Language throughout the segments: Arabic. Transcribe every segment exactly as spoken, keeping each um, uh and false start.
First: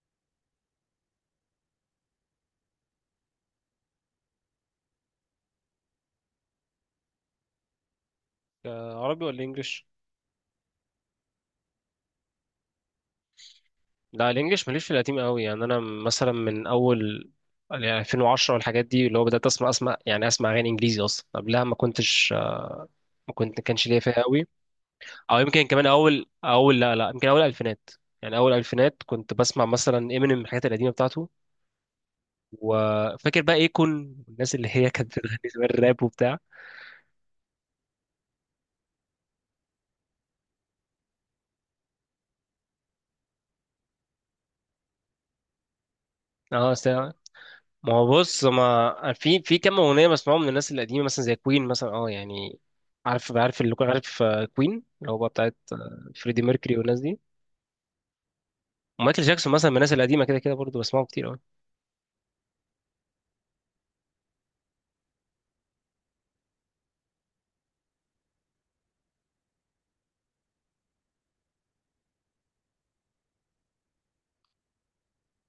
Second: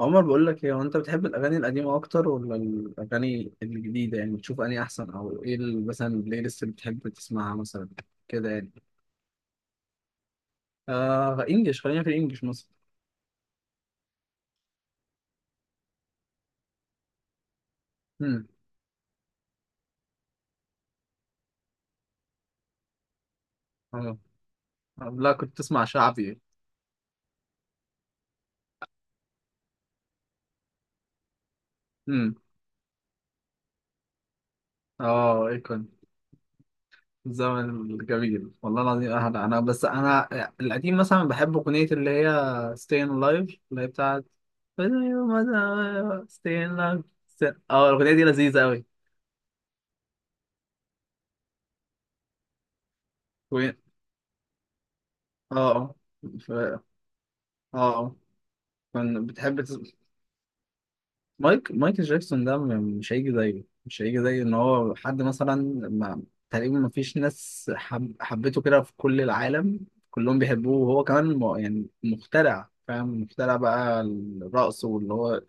عمر، بقول لك ايه؟ هو انت بتحب الاغاني القديمه اكتر ولا الاغاني الجديده؟ يعني بتشوف اني احسن او ايه ال- مثلا البلاي ليست اللي بتحب تسمعها مثلا كده يعني؟ آه، عربي ولا انجليش؟ آه، انجلش، خلينا في الانجليش مثلا. لا، الانجليش ماليش في القديم قوي، يعني انا مثلا من اول، يعني امم ألفين و عشرة والحاجات دي اللي هو بدات اسمع اسمع يعني اسمع اغاني انجليزي، اصلا قبلها ما كنتش. آه، ما كنت ما كانش ليا اه، فيها قوي. لا، او كنت يمكن تسمع كمان اول شعبي؟ اول لا لا، يمكن اول الفينات. يعني اول الفينات كنت بسمع مثلا امينيم، الحاجات القديمه بتاعته. امم وفاكر بقى ايكون والناس اللي هي كانت بتغني اه، ايه زمان الراب كنت؟ وبتاع. الزمن الجميل والله العظيم. اهلا، انا بس انا القديم مثلا بحب اغنيه اللي هي staying alive، اللي هي بتاعت staying اه، alive. اه، ما هو الاغنيه دي بص، لذيذه قوي. ما في في كام اغنيه بسمعهم من الناس القديمه، مثلا زي كوين مثلا، اه يعني. عارف عارف اللي اه، عارف كوين، اللي هو بقى بتاعت اه، آه، فريدي ف- ميركوري والناس دي. اه ومايكل كان جاكسون بتحب مثلا، من الناس تس- القديمه كده كده برضه بسمعهم كتير قوي. مايك مايكل جاكسون ده م- مش هيجي زيه، مش هيجي زي ان هو حد مثلا. ما تقريبا ما فيش ناس حب حبته كده في كل العالم. كلهم بيحبوه، وهو كمان م- يعني مخترع، فاهم، مخترع بقى الرقص واللي هو.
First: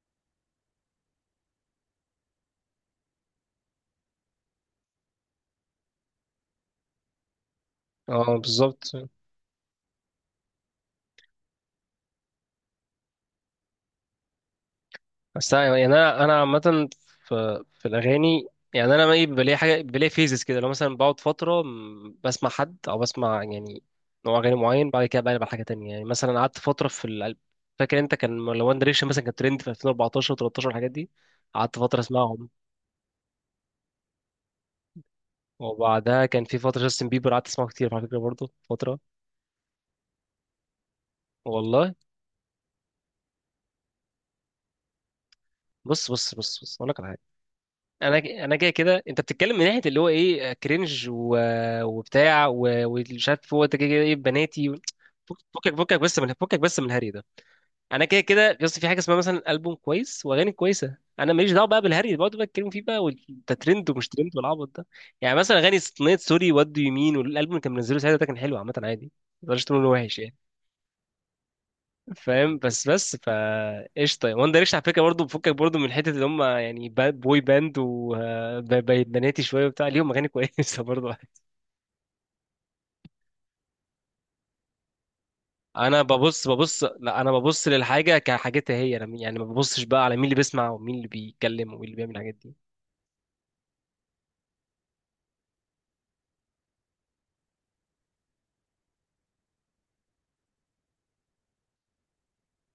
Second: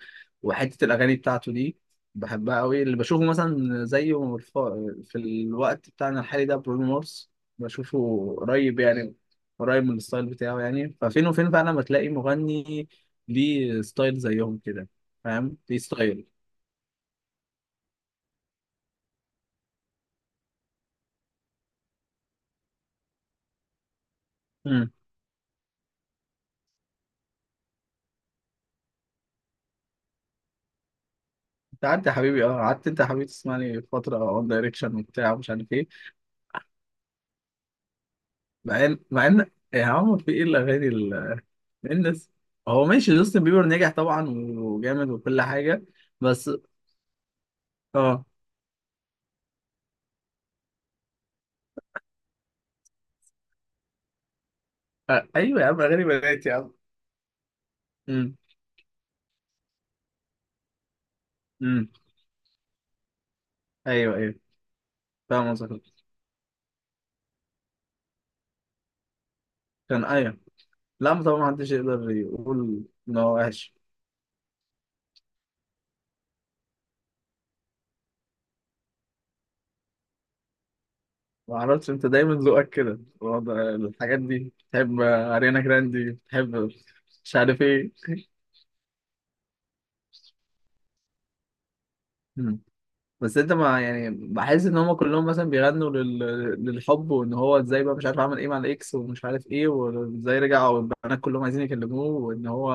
وحتة الأغاني بتاعته دي بحبها قوي. اللي بشوفه مثلا زيه الف- في الوقت بتاعنا الحالي ده برونو مارس. بشوفه اه قريب بالظبط. يعني، قريب من الستايل بتاعه يعني. ففين وفين فعلا ما تلاقي مغني ليه ستايل زيهم كده. بس أنا- فاهم؟ دي يعني انا ستايل. انا عامه، في في الاغاني، يعني انا ايه، بيبقى ليا حاجه، بيبقى ليا فيزز كده، لو مثلا بقعد فتره م- بسمع حد او بسمع يعني نوع اغاني معين، امم بعد كده بقلب على حاجه تانية. يعني مثلا قعدت فتره في ال... فاكر انت، كان لو وان دايركشن مثلا كان ترند في ألفين واربعتاشر و13، الحاجات دي قعدت انت فتره قعدت يا حبيبي، اسمعهم. اه قعدت، انت يا حبيبي تسمعني فتره اون دايركشن وبتاع ومش عارف ايه. وبعدها كان في فتره جاستن بيبر، قعدت اسمعه كتير على فكره برضه مع ان فتره. مع ان يا عم، في ايه الاغاني ال- والله الناس. هو ماشي، جاستن بيبر نجح طبعا وجامد وكل حاجه، بص بص بس. بص بص، اقول لك على حاجه. اه. انا انا جاي كده، انت بتتكلم من ناحيه اللي هو ايه، كرنج و... وبتاع و- ومش عارف. هو انت كده كده ايه، بناتي و... آه، فك- ايوه يا فكك عم، فكك اغاني بس من بنات يا فكك عم. بس من الهري ده. انا كده امم كده، بس في حاجه اسمها مثلا البوم كويس واغاني كويسه، انا ماليش دعوه بقى امم بالهري اللي بقعدوا بقى يتكلموا فيه بقى، وانت ترند ومش ايوه، ايوه، ترند والعبط ده. يعني فاهم مثلا اغاني قصدك. اغنيه سوري وات دو يو مين، والالبوم اللي كان منزله ساعتها ده كان حلو، عامه عادي، ما تقدرش تقول انه كان، وحش يعني. ايوه. لا، ما طبعا محدش يقدر فاهم، يقول بس بس ان فا هو وحش. قشطه، وان دايركشن على فكره برضه بفكك برضه من حته اللي هم يعني با- بوي باند وبناتي شويه وبتاع، ليهم اغاني كويسه برضه. ما اعرفش، انت دايما ذوقك كده الوضع- الحاجات دي. تحب اريانا انا جراندي، ببص تحب ببص لا انا مش عارف ببص ايه. للحاجه كحاجتها هي، انا يعني ما ببصش بقى على مين اللي بيسمع ومين اللي بيتكلم ومين اللي بيعمل الحاجات دي. مم. بس انت، ما يعني، بحس ان هم كلهم مثلا بيغنوا لل... للحب، وان هو ازاي بقى مش عارف عمل ايه مع الاكس ومش عارف ايه وازاي رجع والبنات كلهم عايزين يكلموه وان هو.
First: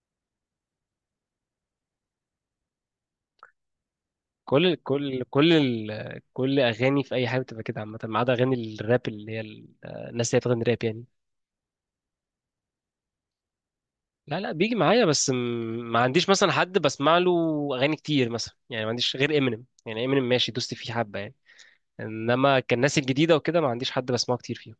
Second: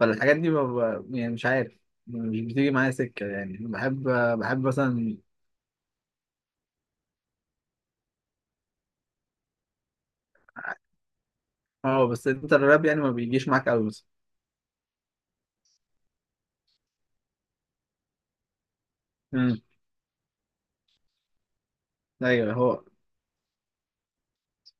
فالحاجات دي ما ب... يعني مش عارف، مش بتيجي معايا سكة. يعني بحب، بحب كل مثلا. كل كل ال... كل اغاني في اي حاجه بتبقى كده عامه، ما عدا اغاني الراب اللي هي ال- آه، الناس اللي هي بتغني راب يعني. اه، بس انت الراب يعني ما بيجيش معاك قوي مثلا. لا لا، بيجي معايا، بس م... ما عنديش مثلا حد بسمع له اغاني كتير مثلا يعني، ما عنديش غير امم امينيم. يعني امينيم ماشي، دوست فيه حبه يعني. ايوه انما كان هو، الناس الجديده وكده ما عنديش حد بسمعه كتير فيهم.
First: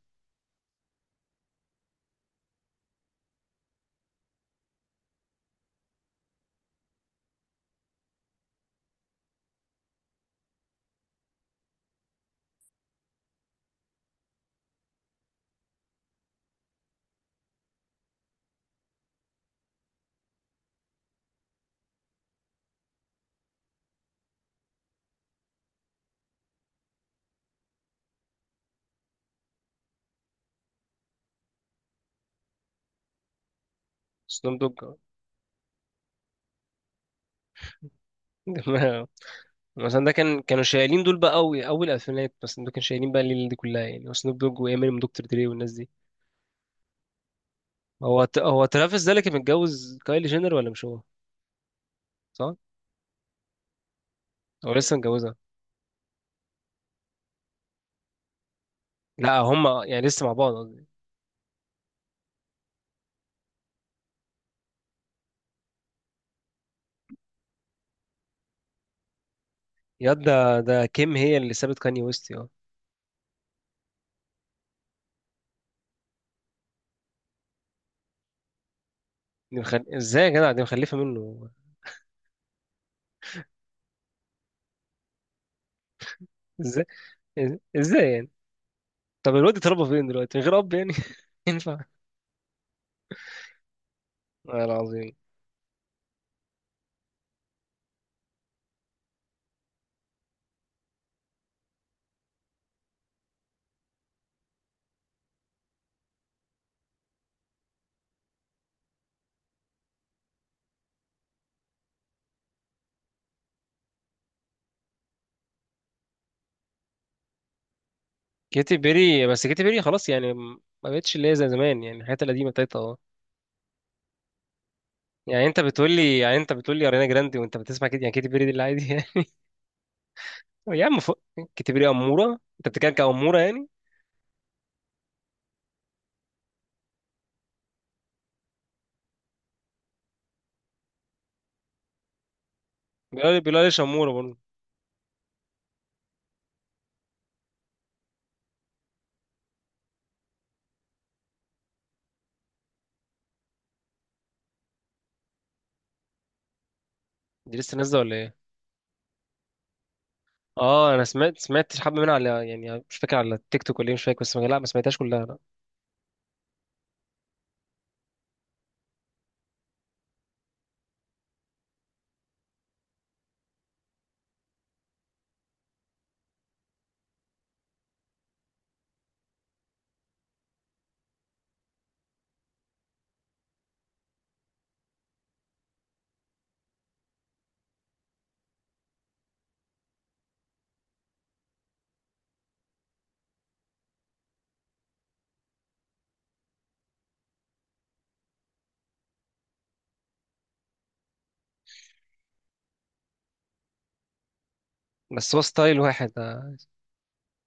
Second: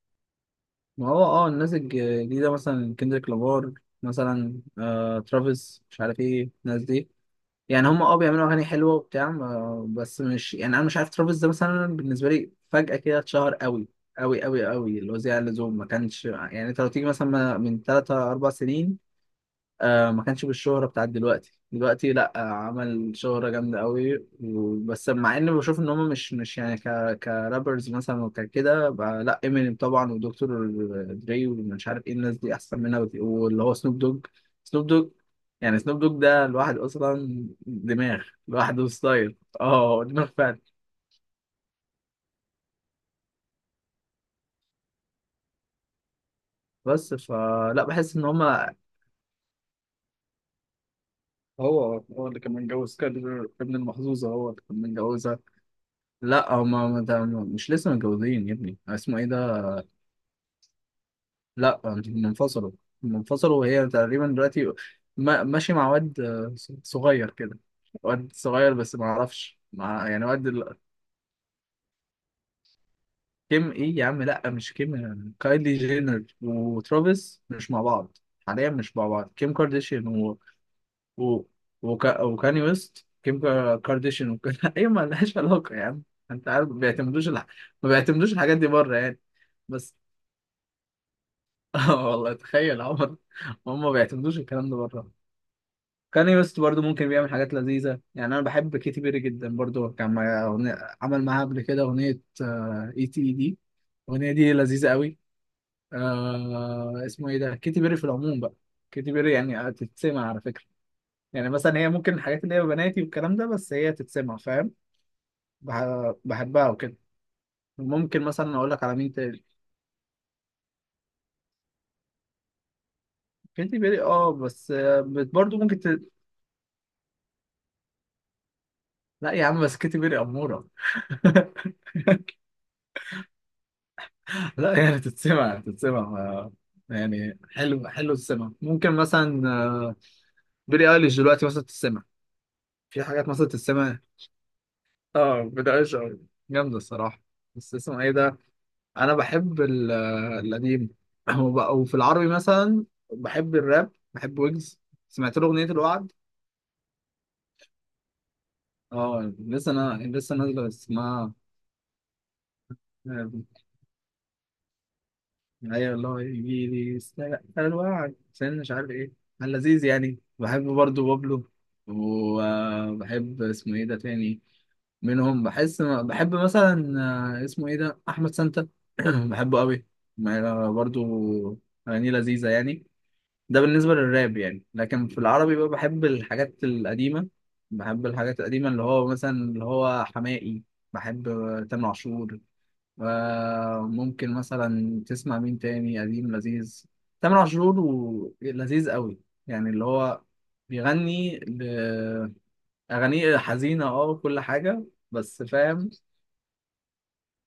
ما هو اه الناس الجديدة مثلا كندريك لامار. مثلا آه... ترافيس، مش عارف ايه الناس دي. يعني هم اه بيعملوا اغاني حلوه وبتاع ما- بس مش يعني، انا مش عارف، ترافيس ده مثلا بالنسبه لي فجاه كده اتشهر قوي قوي قوي قوي. اللي هو زيادة عن اللزوم. ما كانش يعني، انت لو تيجي مثلا من ثلاثة اربع سنين آه ما كانش بالشهرة بتاعت دلوقتي. دلوقتي لا، آه عمل شهرة جامدة قوي و- بس مع اني بشوف ان هم مش مش يعني ك كرابرز مثلا وكده بقى- لا، امينيم طبعا ودكتور دري ومش عارف ايه الناس دي احسن منها بك- واللي هو سنوب دوج. سنوب سنوب دوج. دوج. يعني سنوب دوج ده الواحد اصلا دماغ لوحده، ستايل. اه، مثلا ده دماغ كان، فعلا. كانوا شايلين دول بقى قوي اول الفينات، بس دول كانوا شايلين بقى الليله دي كلها يعني، وسنوب دوج وامينيم دكتور دري والناس دي. بس فلا، بحس هو ان ت... هم. هو ترافيس ده اللي كان متجوز كايلي جينر ولا مش هو؟ هو هو اللي كان صح. متجوز، كان ابن المحظوظة هو اللي هو كان لسه متجوزها؟ متجوزها. لا هما ما، ده مش لسه متجوزين يا ابني، اسمه ايه لا، ده. هما يعني لسه مع بعض قصدي. لا، هم انفصلوا. هم انفصلوا، وهي تقريبا دلوقتي ما- ماشي مع واد آه، صغير كده. واد صغير، بس ما اعرفش مع ياد، يعني، واد ده ال- ده كيم هي اللي سابت كاني ويست، اه. كيم ايه يا عم، لا مش كيم. كايلي جينر وترافيس مش مع بعض حاليا، مش مع بعض. كيم دي مخل... كارديشيان ازاي يا و... جدع، دي مخلفه و... منه. وكا... وكاني ويست. كيم كا- كارديشيان وكده. ايه، ما لهاش علاقة يا عم. انت عارف، ما ازاي بيعتمدوش الح... ما ازاي يعني؟ بيعتمدوش الحاجات دي بره يعني. طب الواد اتربى بس فين دلوقتي من غير اب يعني؟ ينفع؟ اه والله تخيل عمر، هم ما بيعتمدوش والله الكلام ده بره. العظيم. كاني ويست برضو ممكن بيعمل حاجات لذيذة يعني. أنا بحب كيتي بيري جدا برضو. كان معايا أغنية- عمل معاها قبل كده أغنية اي تي اي دي. الأغنية دي لذيذة قوي. آه اسمه ايه ده. كيتي بيري في العموم بقى، كيتي بيري يعني تتسمع على فكرة. يعني مثلا هي ممكن الحاجات اللي هي بناتي والكلام ده، بس هي تتسمع. فاهم؟ بح- بحبها وكده. ممكن مثلا أقول كيتي لك على مين بيري، تاني. بس كيتي بيري خلاص يعني ما بقتش اللي هي زي زمان، يعني الحاجات القديمه بتاعتها اه. كيتي بيري، اه بس آه، بت- يعني برضو انت ممكن ت... بتقول لي يعني انت بتقول لي اريانا جراندي وانت بتسمع كده، يعني كيتي بيري دي اللي عادي يعني؟ لا يا عم، بس كيتي بيري أمورة. يا عم فوق، كيتي بيري اموره، انت بتتكلم كاموره يعني؟ لا يعني تتسمع، تتسمع آه، يعني حلو حلو تتسمع. ممكن مثلا آه، بيلي ايليش دلوقتي مثلا تتسمع، في حاجات بيقول مثلا بيقول ليش تتسمع. اموره برضه. اه بيلي ايليش أوي. جامدة الصراحة. بس اسمه ايه ده. انا بحب ال- آه، القديم. وب- وفي العربي مثلا بحب الراب، بحب ويجز. سمعت له اغنية الوعد. دي لسه نازله ولا ايه؟ اه، لسه. انا لسه نازلة اه، انا اسمها. سمعت سمعت حبه منها على، يعني مش فاكر، على التيك توك ولا ايه مش فاكر، بس ما- لا ما سمعتهاش كلها لا. ايوه والله، يجي لي استنى الوعد عشان مش عارف ايه. كان لذيذ يعني. بحب برضو بابلو. وبحب اسمه ايه ده تاني، منهم بحس بحب مثلا آه، اسمه ايه ده احمد سانتا. بحبه قوي. ما- برضو اغانيه لذيذه يعني. ده بالنسبه للراب يعني. لكن في العربي بقى بحب الحاجات القديمه. بحب الحاجات القديمه اللي هو مثلا اللي هو حماقي. بحب تامر عاشور. ممكن مثلا تسمع مين تاني قديم لذيذ، تامر عاشور و- لذيذ قوي. يعني اللي هو بيغني ل- أغانيه حزينة، اه وكل حاجة، بس هو بس ستايل فاهم. واحد آه،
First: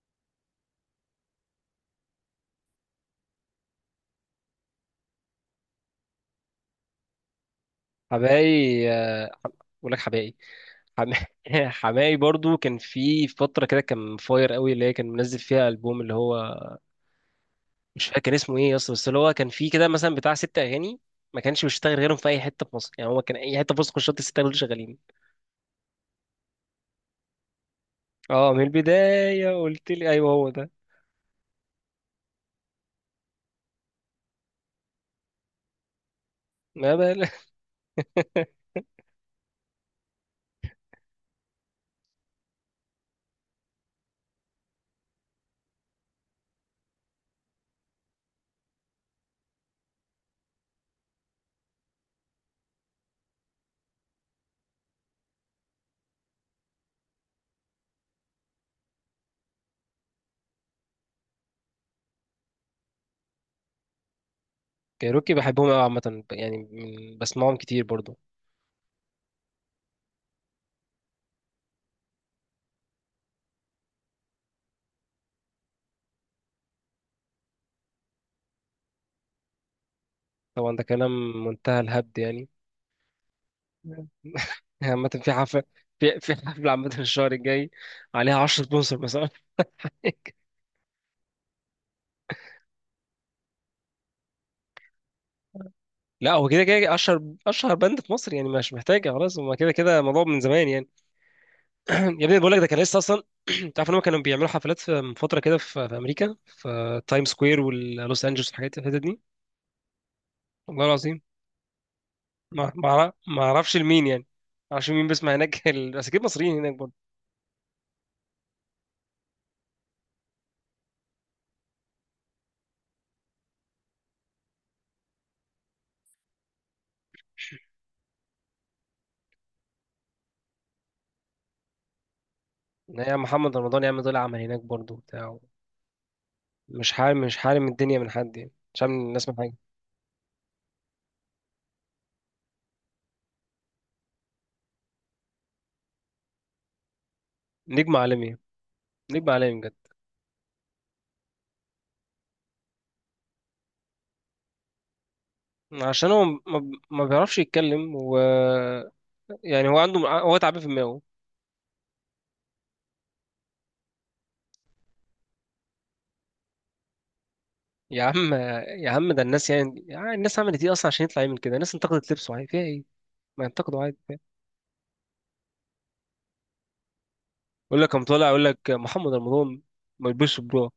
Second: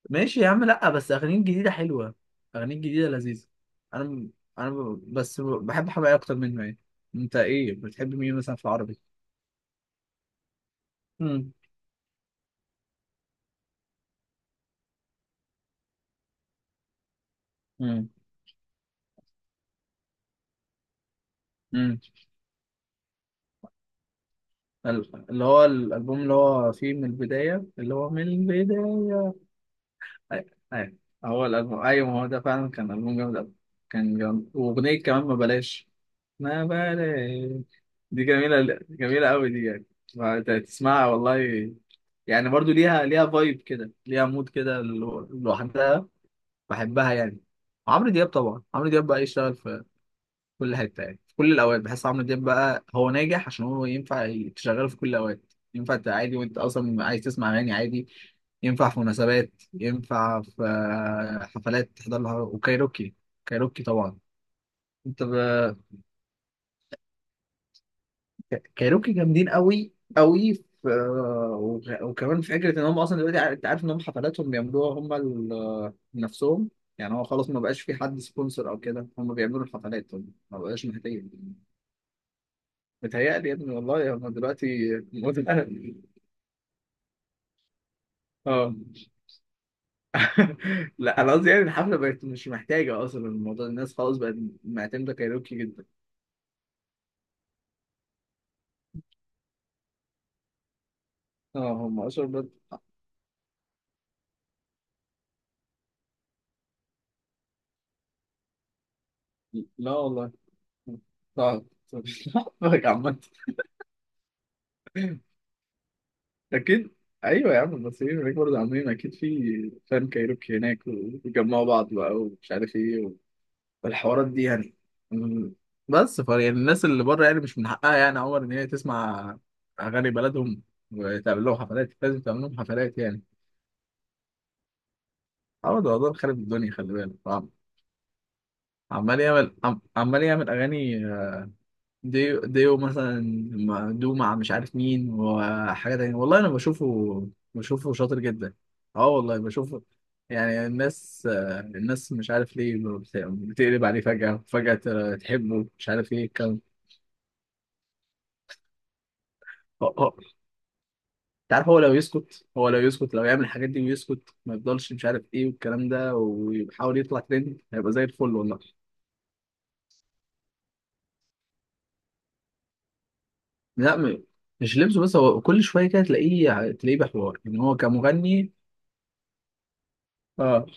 ماشي يا عم. لأ بس أغانيه الجديدة حلوة، أغانيه الجديدة لذيذة. أنا م- أنا ب- بس ب- بحب حماقي أكتر منه يعني. أنت إيه بتحب مين مثلا في حبائي. العربي؟ آه، بقول لك حبائي. حم... مم. حماي برضو كان في فترة كده كان فاير قوي، اللي هي كان منزل فيها ألبوم اللي هو مش مم. فاكر كان اسمه ايه اصلا، بس اللي هو كان في كده مثلا بتاع ست أغاني ما كانش بيشتغل مم. غيرهم في أي حتة في مصر. يعني هو كان أي حتة في مصر كنت شرط الست أغاني دول شغالين. ال- اللي هو الألبوم، اللي هو فيه من البداية، اللي هو من اه من البداية. البداية، قلت لي أيوه ايوه، هو ده. ايوه. هو الالبوم، ايوه، ما هو ده فعلا كان البوم جامد قوي. كان جامد. واغنيه كمان، ما بلاش، ما ما بال. بلاش. دي جميله جميله قوي دي يعني. فأنت تسمعها والله. يعني برضو ليها، ليها فايب كده، ليها مود كده لو- لوحدها. بحبها يعني. عمرو دياب طبعا، عمرو دياب بقى يشتغل في كل حته يعني، في كل الاوقات. بحس عمرو دياب بقى هو ناجح عشان هو ينفع تشغله في كل الاوقات. ينفع ت- عادي وانت اصلا عايز تسمع اغاني عادي، ينفع في مناسبات، ينفع في آه، حفلات تحضر لها. وكايروكي، كايروكي طبعا. انت كايروكي ب... بحبهم قوي عامة يعني، من- بسمعهم كتير برضو. ك- كايروكي جامدين قوي قوي في... آه، وغ- وكمان في فكره ان هم اصلا دلوقتي ع- انت عارف ان هم حفلاتهم بيعملوها هم ال- آه، نفسهم. يعني هو خلاص ما بقاش في حد سبونسر او كده، هم بيعملوا الحفلات هم، ما طبعا ده بقاش محتاجين. كلام منتهى الهبد يعني. متهيألي يا ابني، والله هم دلوقتي عامة في موت حفلة، الأهل. في في حفلة عامة الشهر الجاي عليها عشر اه. سبونسر مثلا. لا انا قصدي يعني الحفله بقت مش محتاجه اصلا الموضوع، الناس خلاص بقت معتمده كايروكي جدا. لا هو كده كده اشهر اشهر باند في مصر، يعني مش محتاجه خلاص، هما كده كده الموضوع من زمان يعني. اه، هم يا اشهر ابني بقت. بقول لك ده كان لسه اصلا. تعرف ان هم كانوا بيعملوا حفلات في، من فتره كده، في, في امريكا، في تايم سكوير ولوس انجلوس والحاجات الحتت دي. لا والله، والله العظيم. صعب صعب. ما ما أعرف- عامة. ما اعرفش لمين يعني. ما اعرفش مين بيسمع هناك. ال- بس اكيد مصريين هناك برضه. اكيد، ايوه يا عم، المصريين هناك برضه عاملين اكيد في فان كايروكي هناك وبيجمعوا بعض بقى ومش عارف ايه والحوارات دي يعني. مم. بس ف يعني الناس اللي بره يعني مش من حقها يعني يا عمر ان هي تسمع اغاني بلدهم، وتعمل لهم حفلات، لازم تعمل لهم حفلات يا يعني. محمد رمضان، يعمل دول، عمل هناك برضه بتاع. عمر ده والله خارب الدنيا. مش خلي بالك حارم مش عم- حارم الدنيا من حد يعني، مش حارم عمال الناس من حاجه. يعمل عم- عمال يعمل اغاني ديو، ديو مثلا، مع- دو مع مش عارف مين وحاجه تانية. والله انا بشوفه، بشوفه نجم شاطر عالمي يعني، جدا. اه نجم والله عالمي بجد. بشوفه. يعني الناس آه، الناس مش عارف ليه بت- بتقلب عليه فجأة فجأة تحبه مش عشان عارف هو ايه ما ما بيعرفش يتكلم، و... يعني هو عنده، الكلام. هو تعبان في دماغه. عارف، هو لو يسكت، هو لو يسكت، لو يعمل الحاجات دي ويسكت ما يفضلش مش عارف ايه والكلام ده ويحاول يطلع ترند، هيبقى يا زي عم، الفل والله. يا عم، ده الناس يعني، يعني الناس عملت ايه اصلا عشان يطلع يعمل كده؟ الناس انتقدت لبسه، عادي فيها ايه؟ ما ينتقدوا لا عادي فيها. م... مش لبسه بس، هو كل شويه كده تلاقيه، تلاقيه بحوار ان هو يقول لك قام طالع يقول كمغني. لك محمد رمضان ما يلبسش اه. برو.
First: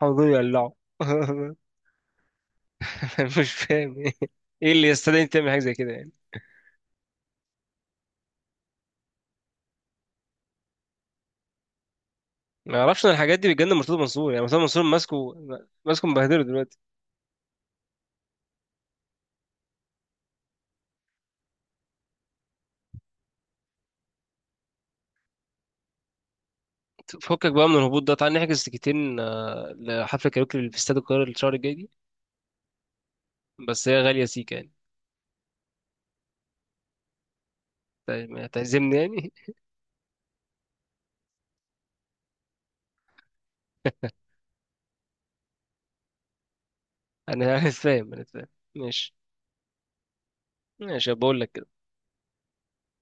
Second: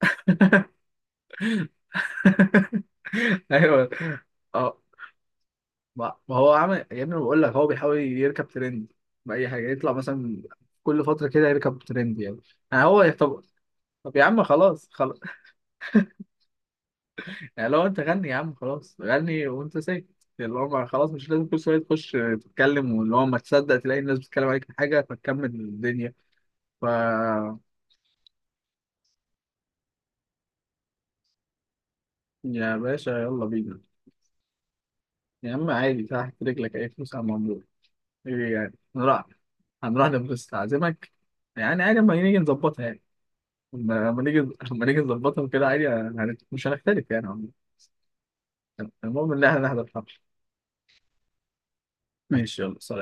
محمد رمضان يقلعه. مش ايوه. فاهم ايه. ايه اه. اللي يستدعي انت تعمل حاجه زي كده يعني؟ ما ما هو عمل يا ابني، بقول لك هو بيحاول يركب ترند بأي حاجه يطلع مثلا، كل فتره كده يركب ترند يعني. ما يعني اعرفش هو. ان الحاجات طب دي بتجنن مرتضى طب يا منصور يعني، عم، مرتضى منصور خلاص خلاص. ماسكه، ماسكه مبهدله دلوقتي. يعني لو انت غني يا عم، خلاص غني وانت ساكت. اللي هو ما- خلاص مش لازم كل شويه تخش تتكلم، واللي هو ما تصدق تلاقي الناس بتتكلم عليك في حاجه فتكمل الدنيا ف فكك بقى من الهبوط ده، تعال نحجز تيكتين آه، لحفله كاريوكي اللي في استاد القاهره الشهر الجاي دي. يا باشا يلا بينا. بس هي غاليه سيكا يعني. يا عم عادي، تحت رجلك اي فلوس على الموضوع. طيب، ايه يعني؟ هتعزمني هنروح، يعني؟ هنروح نبص تعزمك يعني عادي. اما نيجي نظبطها يعني، اما نيجي، اما نيجي نظبطها كده عادي. هن- مش هنختلف يعني انا عموماً. أنا فاهم انا فاهم. ماشي. المهم ان احنا نحضر الحفله. ماشي، بقول لك كده. ماشي يلا سلام.